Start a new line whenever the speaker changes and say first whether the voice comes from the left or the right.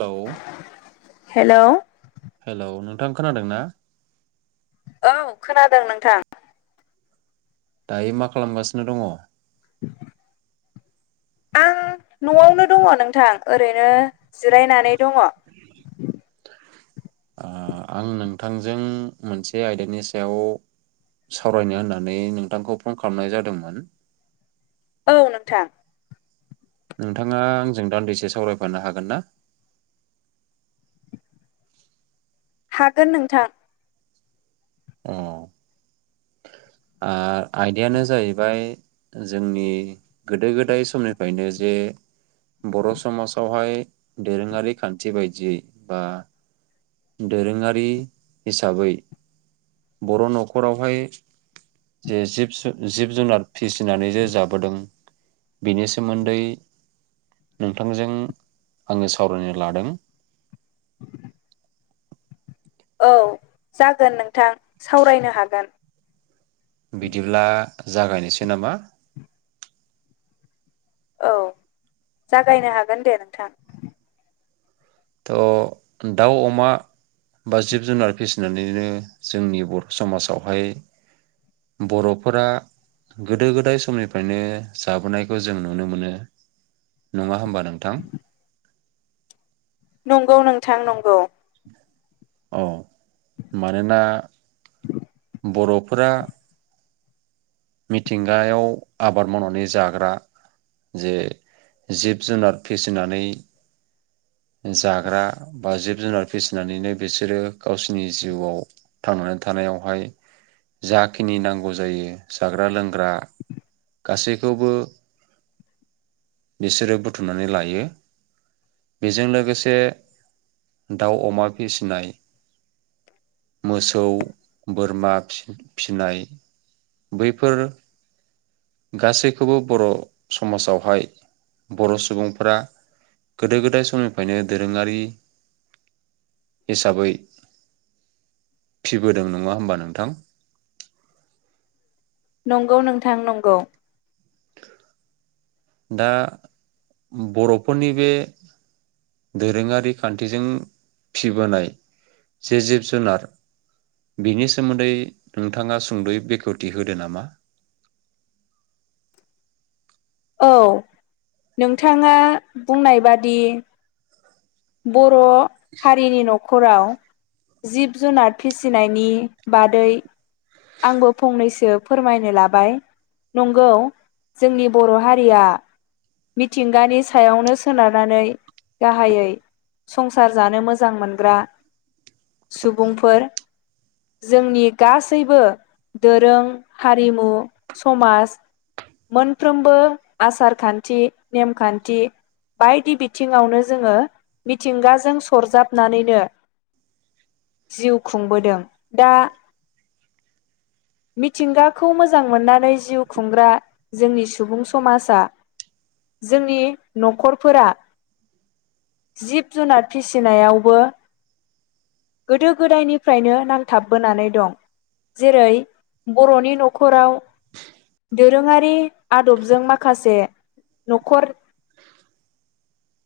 right: Hello
left: hello
right: hello नोंथां खोनादों ना?
left: औ खोनादों नोंथां।
right: दायो मा खालामगासिनो दङ'?
left: आं न'आवनो दङ' नोंथां ओरैनो जिरायनानै दङ'।
right: आ आं नोंथांजों मोनसे आयदानि सायाव सावरायनो होननानै नोंथांखौ फन खालामनाय जादोंमोन।
left: औ नोंथां।
right: नोंथाङा आंजों दान्दिसे सावरायफानो हागोन ना?
left: हागोन नोंथां।
right: अ आ आयदायानो जाहैबाय जोंनि गोदो गोदाय समनिफ्रायनो जे बर' समाजावहाय दोरोङारि खान्थि बाय दियै बा दोरोङारि हिसाबै बर' नखरावहाय जे जिब जिब जुनार फिसिनानै जे जाबोदों बेनि सोमोन्दै नोंथांजों आङो सावरायनो लादों।
left: औ जागोन नोंथां सावरायनो हागोन।
right: बिदिब्ला जागायनोसै नामा?
left: औ जागायनो हागोन दे नोंथां।
right: थ' दाउ अमा बा जिब जुनार फिसिनानैनो जोंनि बर' समाजावहाय बर'फोरा गोदो गोदाय समनिफ्रायनो जाबोनायखौ जों नुनो मोनो। नङा होमबा? नोंथां।
left: नंगौ नोंथां नंगौ।
right: औ, मानोना बर'फोरा मिथिंगायाव आबाद मावनानै जाग्रा जे जिब जुनार फिसिनानै जाग्रा बा जिब जुनार फिसिनानैनो बिसोरो गावसिनि जिउआव थांनानै थानायावहाय जाखिनि नांगौ जायो जाग्रा लोंग्रा गासैखौबो बिसोरो बुथुमनानै लायो। बेजों लोगोसे दाउ अमा फिसिनाय मोसौ बोरमा फि-फिनाय बैफोर गासैखौबो बर' समाजावहाय बर' सुबुंफ्रा गोदो गोदाय स समनिफ्रायनो दोरोङारि हिसाबै फिबोदों नङा होमबा नोंथां?
left: नंगौ नोंथां नंगौ।
right: दा बर'फोरनि बे दोरोङारि खान्थिजों फिबोनाय जे जिब जुनार बिनि सोमोन्दै नोंथाङा सुंद'यै बेखेवथि होदो नामा?
left: औ नोंथाङा बुंनाय बादि ब र' हारिनि न'ख खराव जिब जुनार फिसिनायनि बादै आंबो फंनैसो फोरमायनो लाबाय नंगौ जोंनि बर' हारिया मिथिंगानि सायावनो सोनारनानै गाहायै संसार जानो मोजां मोनग्रा सुबुंफोर जोंनि गासैबो दोरों, हारिमु, समाज मोन फ्रोमबो आसार खान्थि नेमखान्थि बायदि बिथिङावनो जोङो मिथिंगाजों सरजाबनानैनो जिउ खुंबोदों। दा मिथिंगाखौ मोजां मोन्नानै जिव खुंग्रा जोंनि सु सुबुं समाजा जोंनि न'खरफोरा जिब जुनार फिसिनायावबो गोदो गोदायनिफ्रायनो नांथाबबोनानै दं। जेरै बर'नि न'खराव दोरोङारि आदबजों माखासे न'खर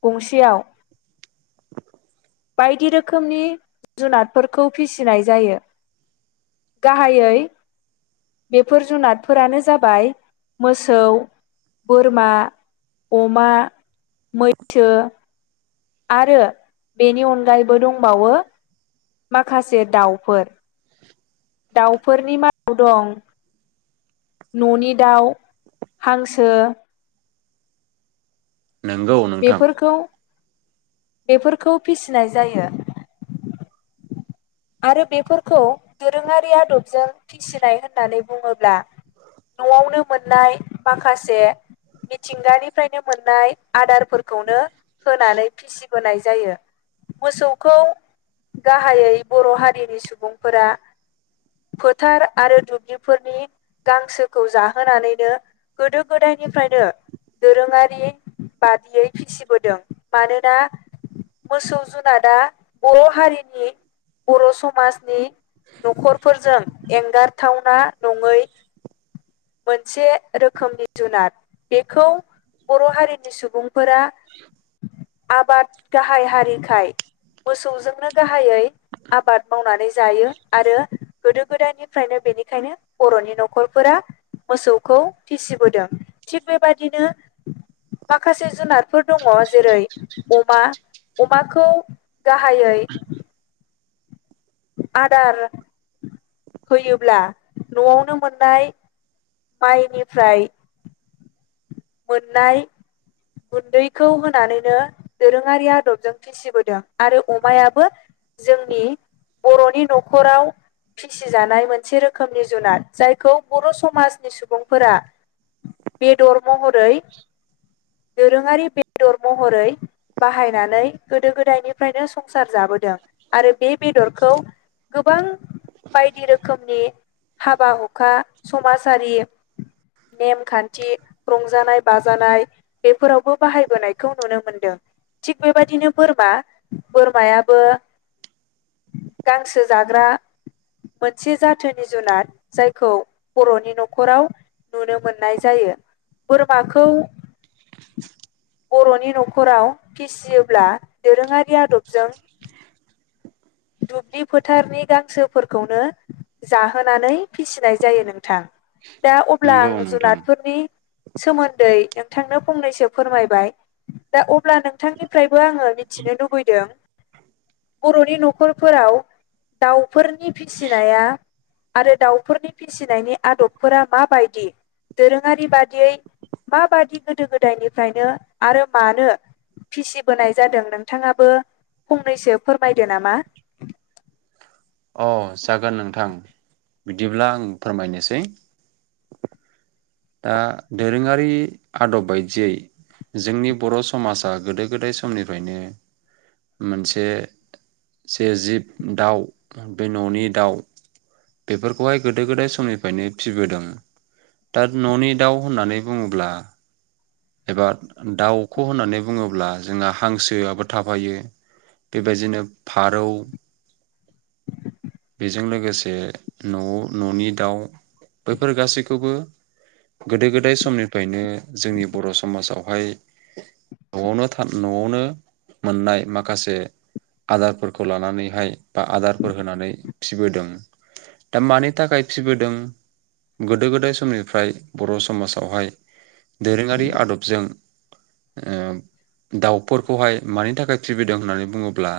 left: गंसेयाव बायदि रोखोमनि जुनादफोरखौ फिसिनाय जायो। गाहायै बेफोर जुनादफोरानो जाबाय मोसौ, बोरमा, अमा, मैसो आरो बेनि अनगायैबो दंबावो माखासे दाउफोर दाउफोरनि मादाव दं न'नि दाउ, हांसो
right: नोंगौ नोंथां।
left: बेफोरखौ बेफोरखौ फिसिनाय जायो। आरो बेफोरखौ दोरोङारि आदबजों फिसिनाय होननानै बुङोब्ला न'आवनो मोननाय माखासे मिथिंगानिफ्रायनो मोननाय आदारफोरखौनो होनानै फिसिबोनाय जायो मोसौखौ गाहायै बर' हारिनि सुबुंफोरा फोथार आरो दुब्लिफोरनि गांसोखौ जाहोनानैनो गोदो गोदायनिफ्रायनो दोरोङारि बादियै फिसिबोदों मानोना मोसौ जुनाद दा बर' हारिनि बर' समाजनि न'खरफोरजों एंगारथावना नङै मोनसे रोखोमनि जुनार बेखौ बर' हारिनि सुबुंफोरा आबाद गाहाय हारिखाय मोसौजोंनो गाहायै आबाद मावनानै जायो आरो गोदो गोदायनिफ्रायनो बेनिखायनो बर'नि न'खरफोरा मोसौखौ फिसिबोदों थिग बेबादिनो माखासे जुनारफोर दङ' जेरै अमा अमाखौ गाहायै आदार होयोब्ला न'आवनो मोननाय माइनिफ्राय मोननाय गुन्दैखौ होनानैनो दोरोङारि आदबजों फिसिबोदों आरो अमायाबो जोंनि बर'नि न'खराव फिसिजानाय मोनसे रोखोमनि जुनार जायखौ बर' समाजनि सुबुंफोरा बेदर महरै दोरोङारि बेदर महरै बाहायनानै गोदो गोदायनिफ्रायनो संसार जाबोदों आरो बे बेदरखौ गोबां बायदि रोखोमनि हाबा हुखा समाजारि नेमखान्थि रंजानाय बाजानाय बेफोरावबो बाहायबोनायखौ नुनो मोनदों थिग बेबायदिनो बोरमा बोरमायाबो गांसो जाग्रा मोनसे जाथोनि जुनार जायखौ बर'नि न'खराव नुनो मोननाय जायो। बोरमाखौ बर'नि न'खराव फिसियोब्ला दोरोङारि आदबजों दुब्लि फोथारनि गांसोफोरखौनो जाहोनानै फिसिनाय जायो नों थां दा अब्ला
right: नोंगौ
left: आं
right: नोंथां।
left: जुनादफोरनि सोमोन्दै नोंथांनो फंनैसो फोरमायबाय दा अब्ला नोंथांनिफ्रायबो आङो मिथिनो लुबैदों बर'नि न'ख खरफोराव दाउफोरनि फिसिनाया आरो दाउफोरनि फिसिनायनि आदबफोरा माबायदि दोरोङारि बादियै माबादि गोदो गोदायनिफ्रायनो आरो मानो फिसिबोनाय जादों नोंथाङाबो फंनैसो फोरमायदो नामा
right: अ जागोन नोंथां बिदिब्ला आं फोरमायनोसै दा दोरोङारि आदब बायदियै जोंनि बर' समाजा गोदो गोदाय समनिफ्रायनो मोनसे जे जिब दाउ बे न'नि दाउ बेफोरखौहाय गोदो गोदाय समनिफ्रायनो फिबोदों। दाद न'नि दाउ होननानै बुङोब्ला एबा दाउखौ होननानै बुङोब्ला जोंहा हांसोआबो थाफायो बेबायदिनो फारौ बेजों लोगोसे न'आव न'नि दाउ बैफोर गासैखौबो गोदो गोदाय समनिफ्रायनो जोंनि बर' समाजावहाय न'आवनो था न'आवनो मोननाय माखासे आदारफोरखौ लानानैहाय बा आदारफोर होनानै फिबोदों दा मानि थाखाय फिबोदों गोदो गोदाय समनिफ्राय बर' समाजावहाय दोरोङारि आदबजों ओ दाउफोरखौहाय मानि थाखाय फिबिदों होननानै बुङोब्ला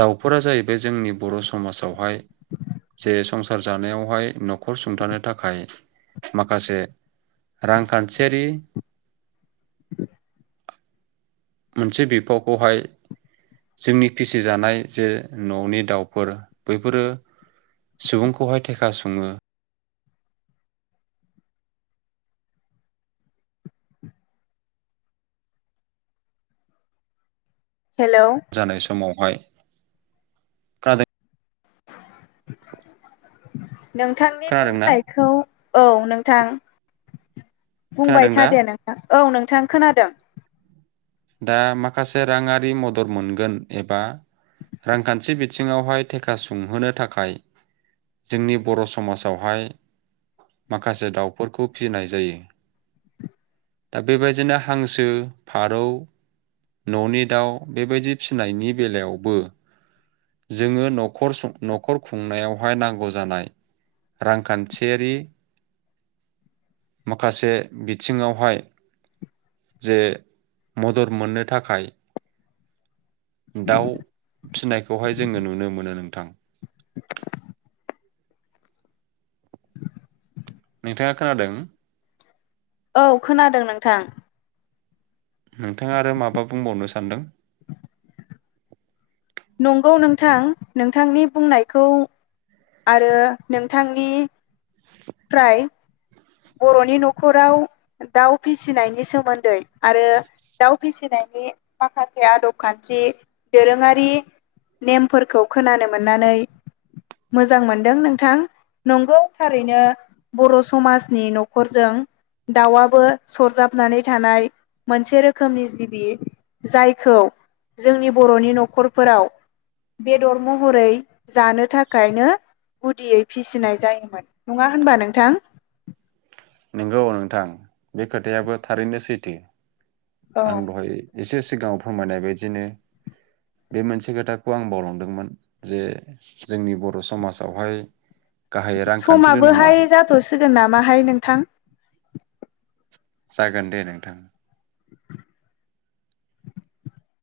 right: दाउफोरा जाहैबाय जोंनि बर' समाजावहाय जे संसार जानायावहाय न'खर सुंथानो थाखाय माखासे रांखान्थियारि मोनसे बिफावखौहाय जोंनि फिसिजानाय जे न'नि दाउफोर बैफोरो सुबुंखौहाय थेखा सुङो
left: हेलौ
right: जानाय समावहाय। खोनादों
left: नोंथांनि
right: खोनादोंना
left: बुंनायखौ औ नोंथां। बुंबाय
right: खोनादों दा
left: थादे नोंथां। औ नोंथां खोनादों।
right: दा माखासे राङारि मदद मोनगोन एबा रांखान्थि बिथिङावहाय थेखा सुंहोनो थाखाय जोंनि बर' समाजावहाय माखासे दाउफोरखौ फिनाय जायो दा बेबायदिनो हांसो, फारौ न'नि दाउ बेबायदि फिनायनि बेलायावबो जोङो न'खर सं न'खर खुंनायावहाय नांगौ जानाय रांखान्थियारि माखासे बिथिङावहाय जे मदद मोननो थाखाय दाउ फिनायखौहाय जोङो नुनो मोनो नोंथां। नोंथाङा खोनादों?
left: औ खोनादों नोंथां।
right: नोंथाङा आरो माबा बुंबावनो सानदों?
left: नंगौ नोंथां नोंथांनि बुंनायखौ आरो नोंथांनि फ्राय बर'नि न'खराव दाउ फिसिनायनि सोमोन्दै आरो दाउ फिसिनायनि माखासे आदब खान्थि दोरोङारि नेमफोरखौ खोनानो मोननानै मोजां मोनदों नोंथां नंगौ थारैनो बर' समाज नि न'खरजों दाउआबो सरजाबनानै थानाय मोनसे रोखोमनि जिबि जायखौ जोंनि बर'नि न'खरफोराव बेदर महरै जानो थाखायनो गुदियै फिसिनाय जायोमोन नङा होनबा नोंथां।
right: नोंगौ नोंथां बे खोथायाबो थारैनो सैथो। आं
left: औ
right: दहाय एसे सिगाङाव फोरमायनाय बायदिनो बे मोनसे खोथाखौ आं बावलांदोंमोन जे जोंनि बर' समाजावहाय गाहाय रांखान्थिल' नङा
left: समाबोहाय जाथ'सिगोन नामाहाय नोंथां।
right: जागोन दे नोंथां।